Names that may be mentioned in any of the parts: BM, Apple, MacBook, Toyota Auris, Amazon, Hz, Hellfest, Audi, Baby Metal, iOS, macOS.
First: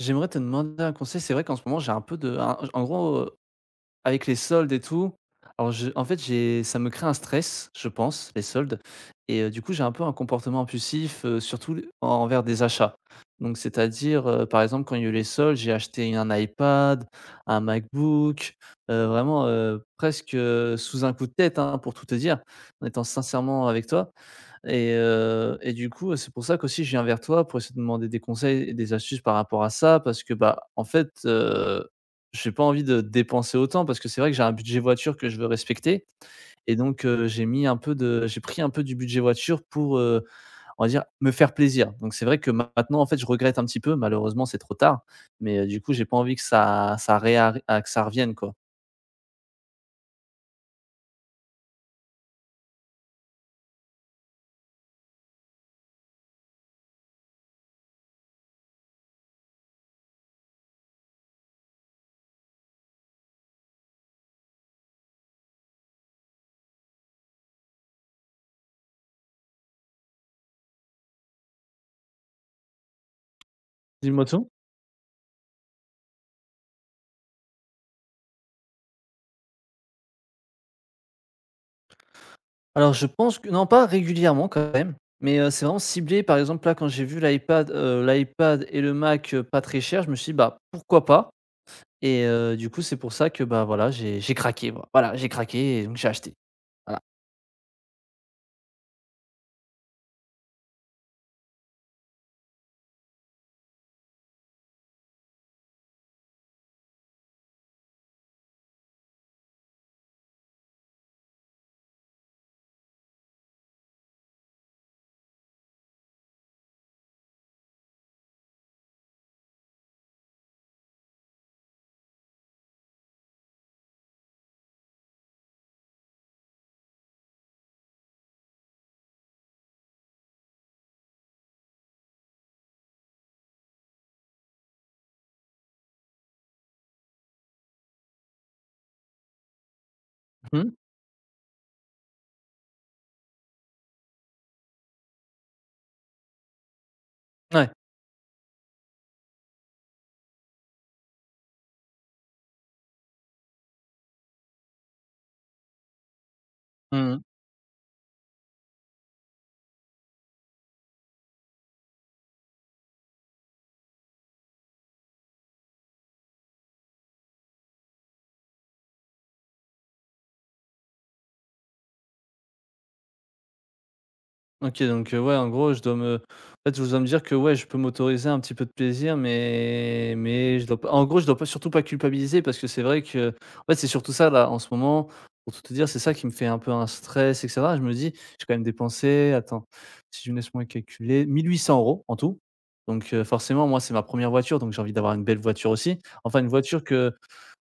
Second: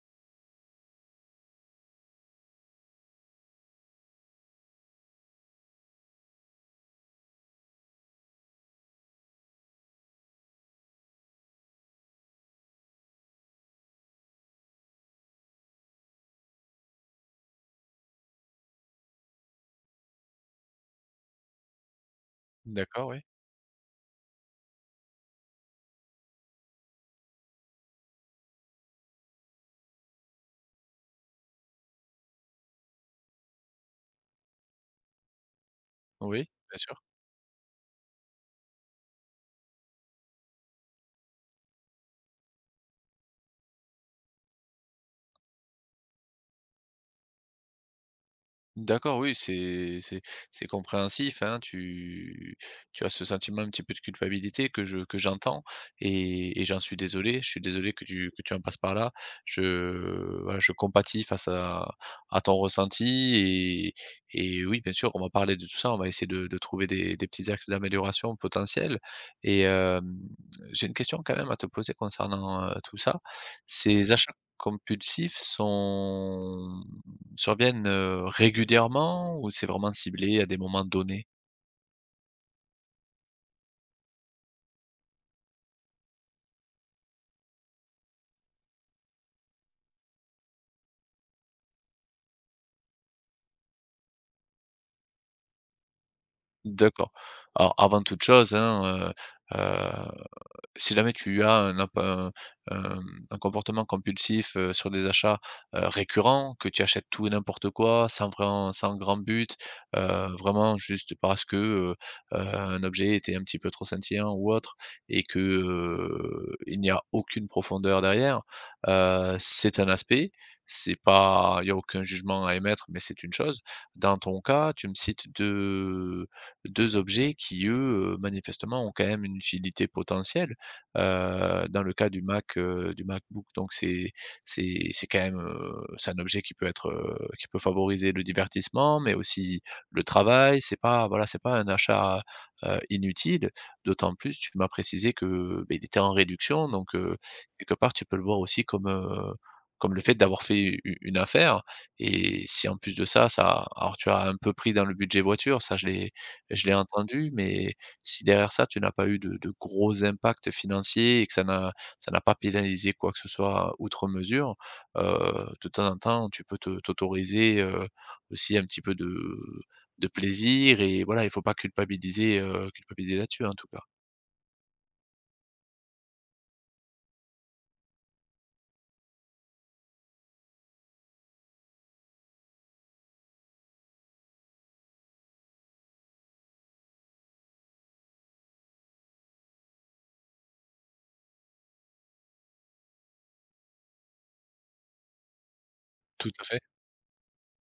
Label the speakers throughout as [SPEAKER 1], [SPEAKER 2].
[SPEAKER 1] J'aimerais te demander un conseil. C'est vrai qu'en ce moment, j'ai un peu de un en gros, avec les soldes et tout, alors je en fait, j'ai ça me crée un stress, je pense, les soldes et du coup, j'ai un peu un comportement impulsif, surtout l envers des achats. Donc c'est-à-dire, par exemple, quand il y a eu les soldes, j'ai acheté un iPad, un MacBook, vraiment, presque, sous un coup de tête, hein, pour tout te dire, en étant
[SPEAKER 2] D'accord, oui.
[SPEAKER 1] sincèrement avec toi et du coup, c'est pour ça qu'aussi je viens vers toi pour essayer de demander des conseils et des astuces par rapport à ça parce que, bah, en fait, j'ai pas envie de dépenser autant parce que c'est vrai que j'ai un budget voiture que je veux respecter
[SPEAKER 2] Oui,
[SPEAKER 1] et
[SPEAKER 2] bien sûr.
[SPEAKER 1] donc j'ai pris un peu du budget voiture pour, on va dire, me faire plaisir. Donc c'est vrai que maintenant, en fait, je regrette un petit peu. Malheureusement, c'est trop tard, mais du coup, j'ai pas envie que que ça revienne, quoi.
[SPEAKER 2] D'accord, oui, c'est c'est compréhensif, hein. Tu as ce sentiment un petit peu de culpabilité que j'entends et j'en suis désolé. Je suis désolé que tu en passes par là. Je voilà, je compatis face à ton ressenti et oui, bien sûr, on va parler de tout ça. On va essayer de trouver des petits axes d'amélioration potentiels et j'ai une question quand même à te poser concernant, tout ça.
[SPEAKER 1] Du
[SPEAKER 2] Ces achats
[SPEAKER 1] moto?
[SPEAKER 2] compulsifs sont surviennent, régulièrement ou c'est vraiment ciblé à des moments donnés?
[SPEAKER 1] Alors je pense que non, pas régulièrement quand même, mais c'est vraiment ciblé. Par exemple, là, quand j'ai vu l'iPad, l'iPad et le Mac, pas très cher, je me suis dit: «Bah, pourquoi pas?» Et du coup, c'est pour ça que, bah, voilà, j'ai craqué, et donc j'ai acheté. Voilà.
[SPEAKER 2] D'accord. Alors avant toute chose, hein, heu, si jamais tu as un un comportement compulsif, sur des achats, récurrents, que tu achètes tout et n'importe quoi, sans grand but, vraiment juste parce que, un objet était un petit peu trop scintillant ou autre et que, il n'y a aucune profondeur derrière, c'est un aspect. C'est pas il y a aucun jugement à émettre, mais c'est une chose. Dans ton cas, tu me cites 2 2 objets qui, eux, manifestement ont quand même une utilité potentielle. Dans le cas du Mac, du MacBook, donc c'est c'est quand même, c'est un objet qui peut être, qui peut favoriser le divertissement, mais aussi le travail.
[SPEAKER 1] Mmh.
[SPEAKER 2] C'est pas, voilà, c'est pas un achat, inutile. D'autant plus, tu m'as précisé que, beh, il était en réduction, donc
[SPEAKER 1] Ouais.
[SPEAKER 2] quelque part, tu peux le voir aussi comme, comme le fait d'avoir fait u une affaire et si en plus de ça, ça alors tu as un peu pris dans le budget voiture, ça je l'ai
[SPEAKER 1] Mmh.
[SPEAKER 2] entendu, mais si derrière ça, tu n'as pas eu de gros impacts financiers et que ça n'a pas pénalisé quoi que ce soit outre mesure, heu, de temps en temps, tu peux te t'autoriser, aussi un petit peu de plaisir et voilà, il faut pas culpabiliser, culpabiliser là-dessus, en tout cas.
[SPEAKER 1] OK, donc ouais, en gros, je dois me en fait, je dois me dire que, ouais, je peux m'autoriser un petit peu de plaisir, mais je dois pas surtout pas culpabiliser parce que c'est vrai que, en fait, c'est surtout ça, là, en ce moment, pour tout te dire, c'est ça qui me fait un peu un stress et cetera. Je me dis: «J'ai quand même dépensé, attends, si je me laisse-moi calculer, 1 800 euros en tout». Donc forcément, moi, c'est ma première voiture, donc j'ai envie d'avoir une belle voiture aussi.
[SPEAKER 2] Tout
[SPEAKER 1] Enfin,
[SPEAKER 2] à
[SPEAKER 1] une
[SPEAKER 2] fait.
[SPEAKER 1] voiture que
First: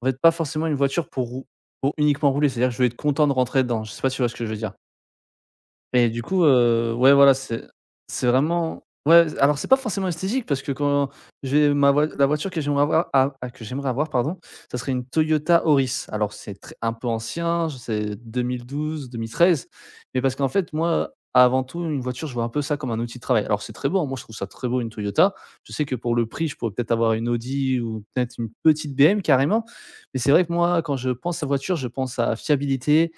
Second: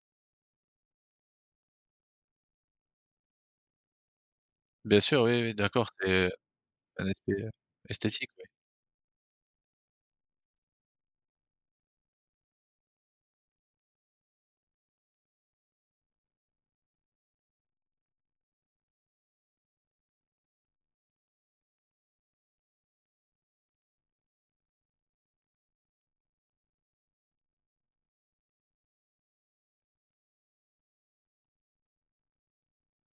[SPEAKER 1] en fait, pas forcément une voiture pour uniquement rouler, c'est-à-dire que je vais être content de rentrer dedans. Je sais pas si tu vois ce que je veux dire?
[SPEAKER 2] Bien sûr, oui, oui, d'accord,
[SPEAKER 1] Et du
[SPEAKER 2] c'est
[SPEAKER 1] coup,
[SPEAKER 2] un
[SPEAKER 1] ouais,
[SPEAKER 2] aspect,
[SPEAKER 1] voilà, c'est
[SPEAKER 2] esthétique, oui.
[SPEAKER 1] vraiment ouais, alors c'est pas forcément esthétique parce que quand j'ai ma voi la voiture que j'aimerais avoir a a que j'aimerais avoir pardon, ça serait une Toyota Auris. Alors c'est très un peu ancien, c'est 2012, 2013. Mais parce qu'en fait, moi, avant tout, une voiture, je vois un peu ça comme un outil de travail. Alors c'est très beau, hein, moi je trouve ça très beau, une Toyota. Je sais que pour le prix, je pourrais peut-être avoir une Audi ou peut-être une petite BM carrément, mais c'est vrai que moi, quand je pense à voiture, je pense à fiabilité,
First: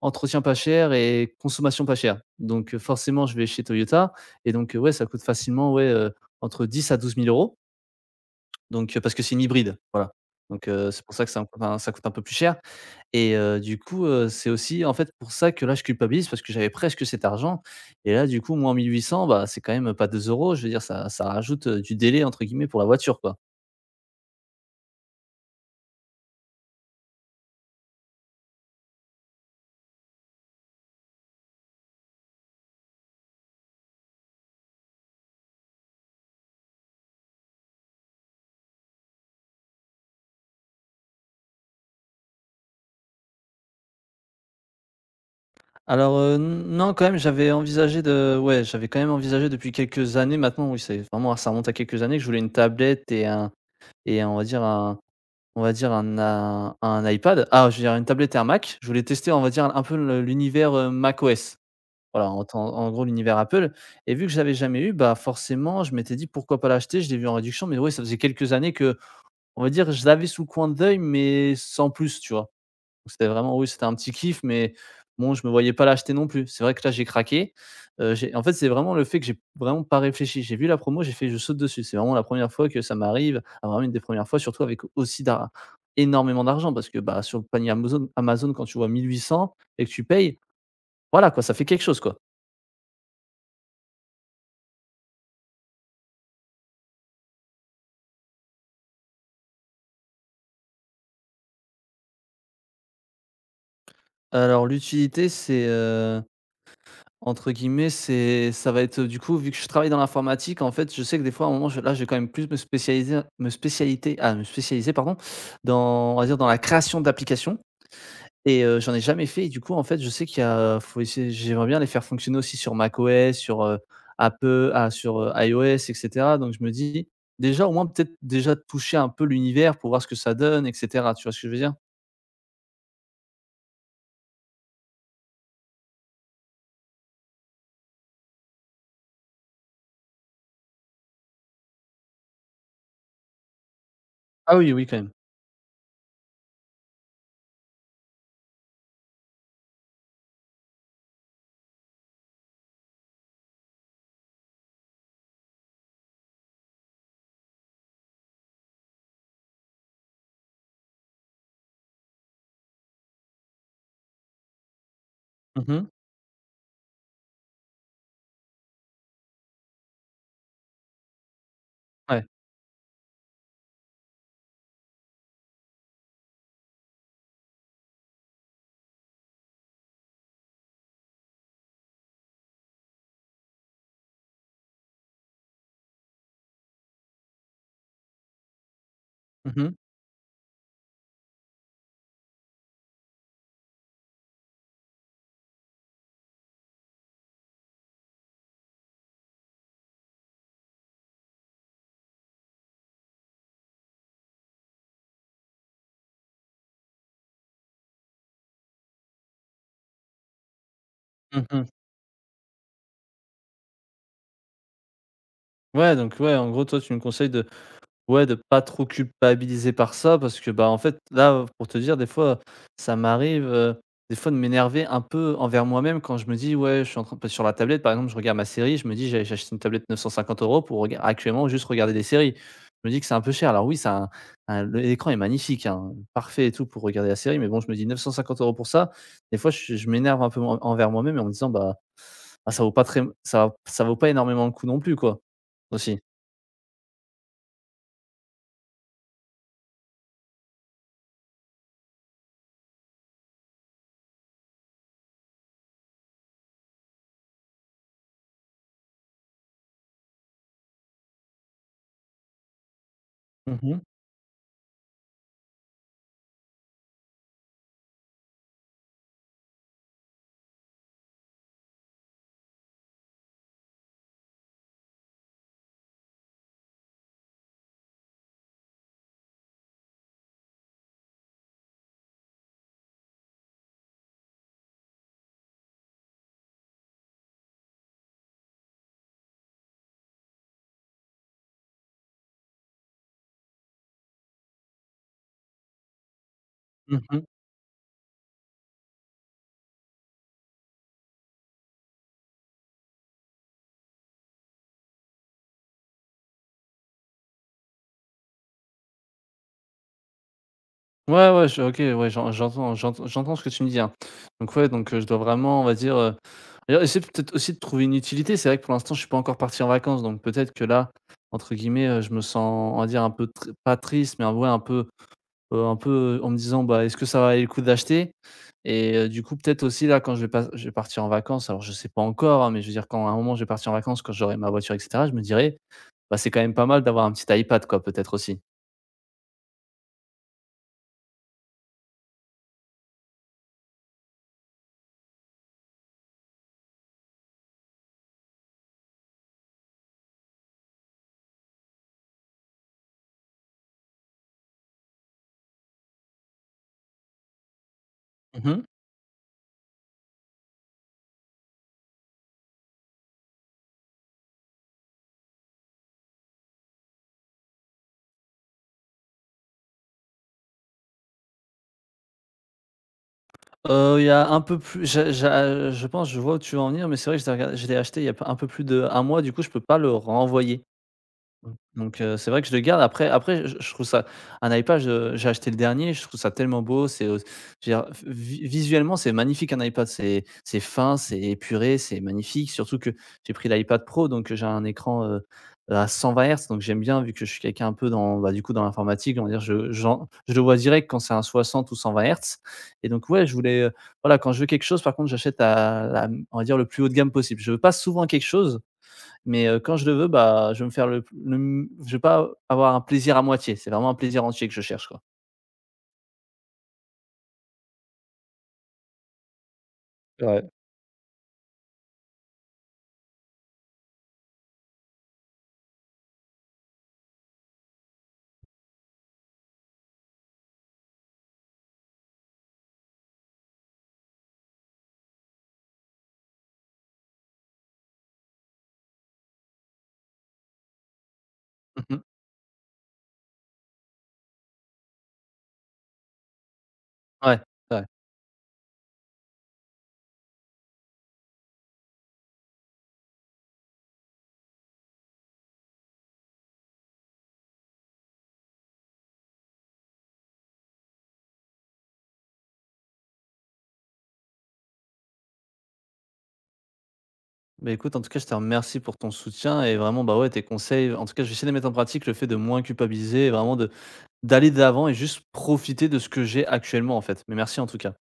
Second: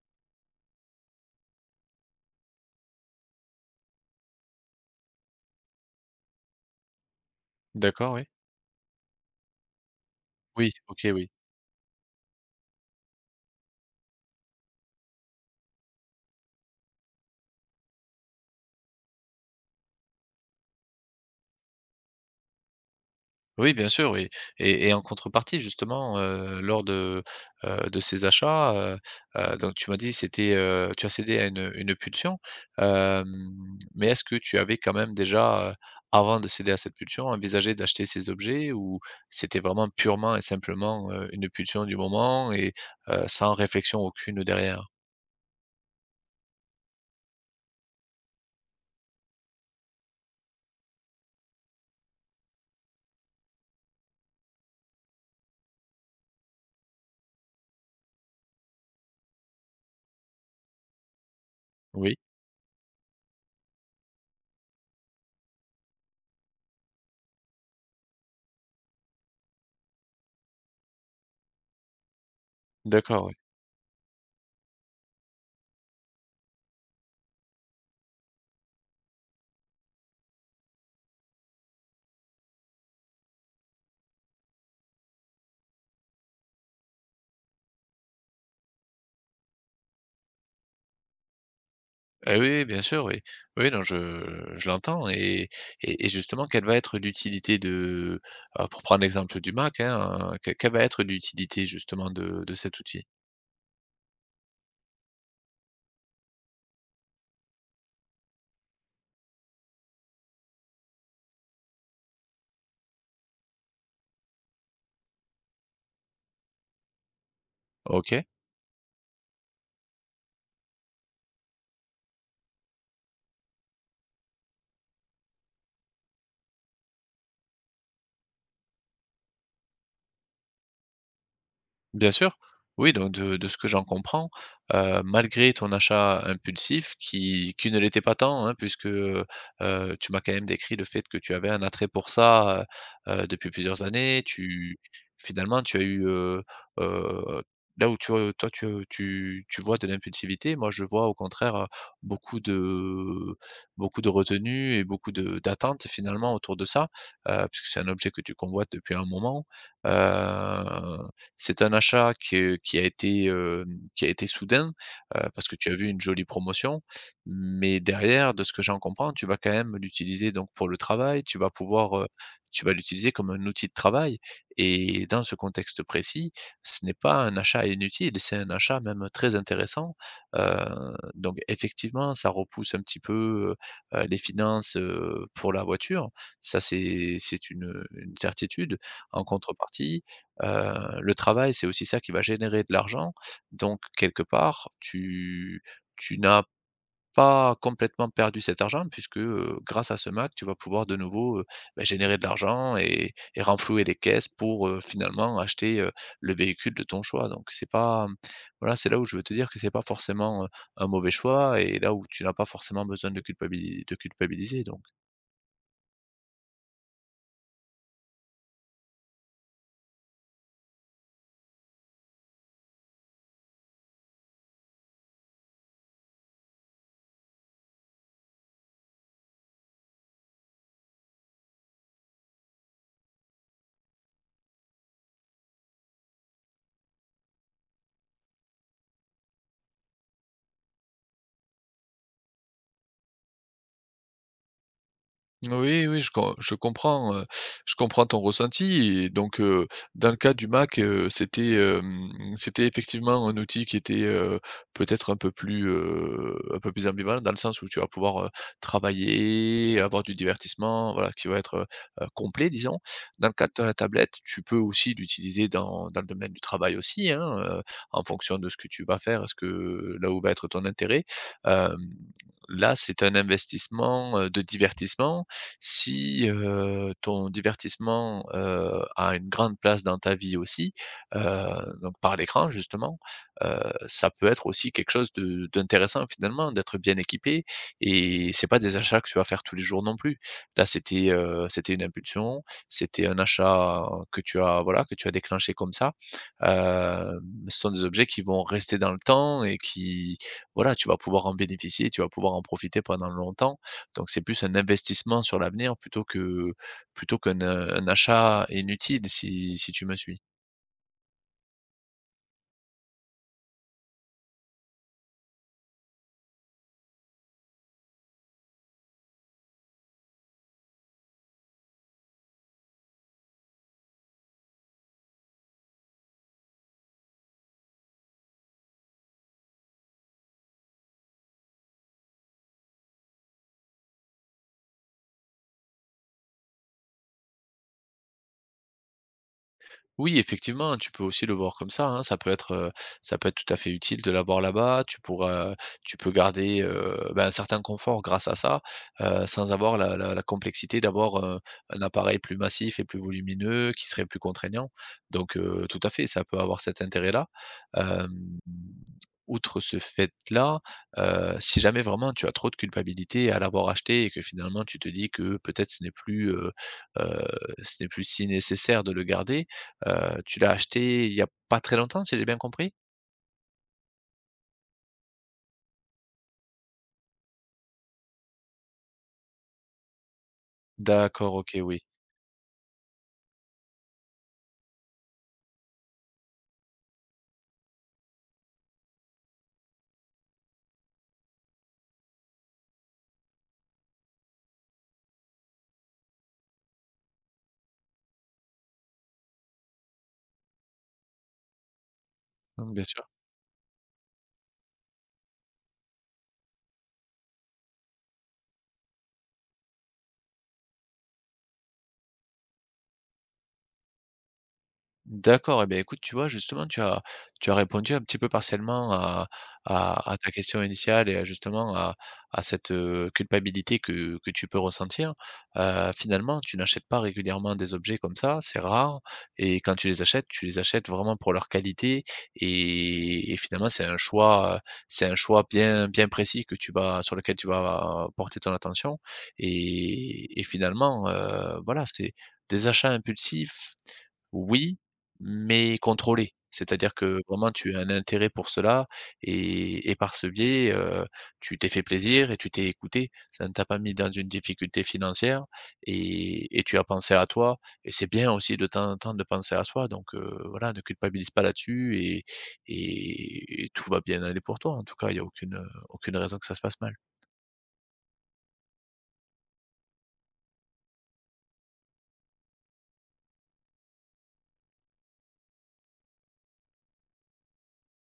[SPEAKER 1] entretien pas cher et consommation pas chère. Donc, forcément, je vais chez Toyota et donc, ouais, ça coûte facilement, ouais, entre 10 000 à 12 000 €.
[SPEAKER 2] D'accord, oui.
[SPEAKER 1] Donc, parce que c'est une hybride, voilà. Donc,
[SPEAKER 2] Oui,
[SPEAKER 1] c'est
[SPEAKER 2] OK,
[SPEAKER 1] pour ça
[SPEAKER 2] oui.
[SPEAKER 1] que ça enfin, ça coûte un peu plus cher et du coup, c'est aussi, en fait, pour ça que là, je culpabilise parce que j'avais presque cet argent et là, du coup, moins 1 800, bah, c'est quand même pas 2 €. Je veux dire, ça rajoute, du «délai» entre guillemets pour la voiture, quoi.
[SPEAKER 2] Oui, bien sûr, oui et en contrepartie justement, lors de ces achats, donc tu m'as dit c'était, tu as cédé à une pulsion, mais est-ce que tu avais quand même déjà, avant de céder à cette pulsion, envisagé d'acheter ces objets ou c'était vraiment purement et simplement, une pulsion du moment et sans réflexion aucune derrière?
[SPEAKER 1] Alors, non, quand même, j'avais quand même envisagé depuis quelques années maintenant, oui, c'est vraiment ça remonte à quelques années que je voulais une tablette et un et on va dire un on va dire un a un iPad. Ah, je veux dire, une tablette et un Mac. Je voulais tester, on va dire, un peu le l'univers, macOS.
[SPEAKER 2] Oui,
[SPEAKER 1] Voilà, en gros, l'univers Apple. Et vu que je l'avais jamais eu, bah, forcément, je m'étais dit: «Pourquoi pas l'acheter?» Je l'ai vu en réduction, mais ouais, ça faisait quelques années que, on va dire, je l'avais sous le coin de l'œil, mais sans plus, tu vois? Donc c'était
[SPEAKER 2] d'accord.
[SPEAKER 1] vraiment oui, c'était un petit kiff, mais bon, je me voyais pas l'acheter non plus. C'est vrai que là, j'ai craqué. J'ai En fait, c'est vraiment le fait que j'ai vraiment pas réfléchi. J'ai vu la promo, j'ai fait: «Je saute dessus». C'est vraiment la première fois que ça m'arrive, ah, vraiment une des premières fois, surtout avec aussi d'ar énormément d'argent parce que, bah, sur le panier Amazon, quand tu vois 1 800 et que tu payes, voilà quoi, ça fait quelque chose, quoi.
[SPEAKER 2] Eh oui, oui, bien sûr, oui. Oui, non, je l'entends et justement, quelle va être l'utilité de alors pour prendre l'exemple du Mac, hein, que quelle va être l'utilité justement de cet outil?
[SPEAKER 1] Alors l'utilité, c'est, entre guillemets, c'est ça va être, du coup, vu que je travaille dans l'informatique, en fait, je sais que des fois, à un moment, je là, je vais quand même plus me spécialiser me spécialité ah, me spécialiser, pardon, dans on va dire dans la création d'applications.
[SPEAKER 2] OK.
[SPEAKER 1] Et j'en ai jamais fait et du coup, en fait, je sais qu'il y a faut essayer j'aimerais bien les faire fonctionner aussi sur macOS, sur, iOS et cetera. Donc je me dis: «Déjà, au moins, peut-être, déjà toucher un peu l'univers pour voir ce que ça donne et cetera». Tu vois ce que je veux dire?
[SPEAKER 2] Bien sûr. Oui, donc de ce que j'en comprends, malgré ton achat impulsif qui ne l'était pas tant, hein, puisque, tu m'as quand même décrit le fait que tu avais un attrait pour ça, depuis plusieurs années.
[SPEAKER 1] Ah oui,
[SPEAKER 2] Tu
[SPEAKER 1] oui, quand même.
[SPEAKER 2] finalement, tu as eu, heu, là où tu, toi tu, tu vois de l'impulsivité, moi je vois au contraire, beaucoup de beaucoup de retenue et beaucoup de d'attentes finalement autour de ça, puisque c'est un objet que tu convoites depuis un moment, heu c'est un achat que qui a été soudain, parce que tu as
[SPEAKER 1] Mmh.
[SPEAKER 2] vu une jolie promotion, mais derrière, de ce que j'en comprends, tu vas quand même l'utiliser donc pour le travail, tu vas pouvoir,
[SPEAKER 1] Ouais.
[SPEAKER 2] tu vas l'utiliser comme un outil de travail et dans ce contexte précis, ce n'est pas un achat inutile, c'est un achat même très intéressant, donc effectivement, ça repousse un petit peu, les finances, pour la voiture. Ça, c'est une certitude. En
[SPEAKER 1] Mmh mh.
[SPEAKER 2] contrepartie, le travail, c'est aussi ça qui va générer de l'argent, donc quelque part, tu n'as pas complètement perdu cet argent puisque, grâce à ce Mac, tu vas pouvoir de nouveau, beh, générer de l'argent et renflouer les caisses pour, finalement acheter, le véhicule de ton choix, donc c'est pas, mmh, voilà, c'est là où je veux te dire que c'est pas forcément, un mauvais choix
[SPEAKER 1] Mmh.
[SPEAKER 2] et là où tu n'as pas forcément besoin de culpabiliser donc
[SPEAKER 1] Ouais donc ouais, en gros, toi, tu me conseilles de pas trop culpabiliser par ça parce que, bah, en fait, là, pour te dire, des fois, ça m'arrive, des fois de m'énerver un peu envers moi-même quand je me dis: «Ouais, je suis en train», parce sur la tablette, par exemple, je regarde ma série, je me dis: «J'ai acheté une tablette 950 € pour rega actuellement juste regarder des séries». Je me dis que c'est un peu cher. Alors oui, ça a un le- l'écran est magnifique, hein, parfait et tout pour regarder la série, mais bon, je me dis: «950 € pour ça». Des fois, je m'énerve un peu en envers moi-même en me disant: «Bah, ah, ça vaut pas énormément le coup non plus, quoi».
[SPEAKER 2] Oui,
[SPEAKER 1] Aussi.
[SPEAKER 2] oui, je comprends, je comprends ton ressenti et donc dans le cas du Mac, c'était, c'était effectivement un outil qui était, peut-être un peu plus ambivalent dans le sens où tu vas pouvoir, travailler, avoir du divertissement, voilà, qui va être, complet disons. Dans le cadre de la
[SPEAKER 1] Mmh.
[SPEAKER 2] tablette, tu peux aussi l'utiliser dans le domaine du travail aussi, hein, en fonction de ce que tu vas faire, ce que là où va être ton intérêt. Hem, là, c'est un investissement, de divertissement si, ton divertissement, a une grande place dans ta vie aussi, heu, donc par l'écran justement, heu, ça peut être aussi quelque chose de d'intéressant finalement, d'être bien équipé et c'est pas des achats que tu vas faire tous les jours non plus. Là, c'était, c'était une impulsion, c'était un achat que tu as voilà, que tu as déclenché comme ça, hem,
[SPEAKER 1] Mmh.
[SPEAKER 2] ce sont des objets qui vont rester dans le temps et qui voilà, tu vas pouvoir en bénéficier, tu vas pouvoir en profiter pendant longtemps donc c'est plus un investissement sur l'avenir plutôt que plutôt qu'un, un achat inutile si tu me suis.
[SPEAKER 1] Ouais, ouais, je OK, ouais, j'entends ce que tu me dis, hein. Donc ouais, donc, je dois vraiment, on va dire, d'ailleurs essayer peut-être aussi de trouver une utilité. C'est vrai que pour l'instant, je suis pas encore parti en vacances, donc peut-être que là, entre guillemets, je me sens, on va dire, un peu tr pas triste, mais ouais, un peu, heu, un peu en me disant: «Bah, est-ce que ça va valait le coup d'acheter?» Et du coup, peut-être aussi là, quand je vais pas je vais partir en vacances, alors je sais pas encore, hein, mais je veux dire, quand à un moment je vais partir en vacances, quand j'aurai ma voiture et cetera, je me dirai: «Bah, c'est quand même pas mal d'avoir un petit iPad», quoi, peut-être aussi.
[SPEAKER 2] Oui, effectivement, tu peux aussi le voir comme ça, hein. Ça peut être tout à fait utile de l'avoir là-bas. Tu pourras tu peux garder, bah, un certain confort grâce à ça, sans avoir la complexité d'avoir un appareil plus massif et plus volumineux qui serait plus contraignant. Donc, tout à fait, ça peut avoir cet intérêt-là. Hem,
[SPEAKER 1] Mmh.
[SPEAKER 2] outre ce fait-là, si jamais vraiment tu as trop de culpabilité à l'avoir acheté et que finalement tu te dis que peut-être heu, ce n'est plus si nécessaire de le garder. Tu l'as acheté il y a pas très longtemps, si j'ai bien compris?
[SPEAKER 1] Il y a un peu plus j'a j'a je pense Je vois où tu veux en venir, mais c'est vrai que je l'ai acheté il y a pas un peu plus d'un mois, du coup, je peux pas le renvoyer.
[SPEAKER 2] D'accord,
[SPEAKER 1] Mmh.
[SPEAKER 2] OK, oui.
[SPEAKER 1] Donc c'est vrai que je le garde, après je trouve ça, un iPad, je j'ai acheté le dernier, je trouve ça tellement beau, c'est, je veux dire, vi visuellement c'est magnifique, un iPad, c'est fin, c'est épuré, c'est magnifique, surtout que j'ai pris l'iPad Pro, donc j'ai un écran, à 120 Hz. Donc j'aime bien, vu que je suis quelqu'un un peu dans, bah, du coup dans l'informatique, on va dire je le vois direct quand c'est un 60 ou 120 Hz.
[SPEAKER 2] Mmh, bien
[SPEAKER 1] Et
[SPEAKER 2] sûr.
[SPEAKER 1] donc ouais, je voulais, voilà, quand je veux quelque chose, par contre j'achète à la on va dire le plus haut de gamme possible. Je veux pas souvent quelque chose, mais quand je le veux, bah, je vais me faire le m je vais pas avoir un plaisir à moitié. C'est vraiment un plaisir entier que je cherche, quoi.
[SPEAKER 2] D'accord et beh, écoute, tu vois, justement, tu as répondu un petit peu partiellement à à ta
[SPEAKER 1] Ouais.
[SPEAKER 2] question initiale et à justement à cette, culpabilité que tu peux ressentir. Finalement, tu n'achètes pas régulièrement des objets comme ça, c'est rare et quand tu les achètes vraiment pour leur qualité et finalement, c'est un choix bien précis que tu vas sur lequel tu vas porter ton attention et finalement, voilà,
[SPEAKER 1] Mmh.
[SPEAKER 2] c'est des achats impulsifs oui, mais contrôlé. C'est-à-dire que
[SPEAKER 1] Ouais,
[SPEAKER 2] vraiment tu
[SPEAKER 1] c'est
[SPEAKER 2] as
[SPEAKER 1] vrai.
[SPEAKER 2] un intérêt pour cela et par ce biais, tu t'es fait plaisir et tu t'es écouté. Ça ne t'a pas mis dans une difficulté financière et tu as pensé à toi et c'est bien aussi de temps en temps de penser à soi donc voilà, ne culpabilise pas là-dessus et tout va bien aller pour toi. En tout cas, il n'y a aucune, aucune raison que ça se passe mal.
[SPEAKER 1] Bah, écoute, en tout cas, je te remercie pour ton soutien et vraiment, bah, ouais, tes conseils, en tout cas, je vais essayer de mettre en pratique le fait de moins culpabiliser et vraiment de d'aller de l'avant et juste profiter de ce que j'ai actuellement, en fait. Mais merci, en tout cas.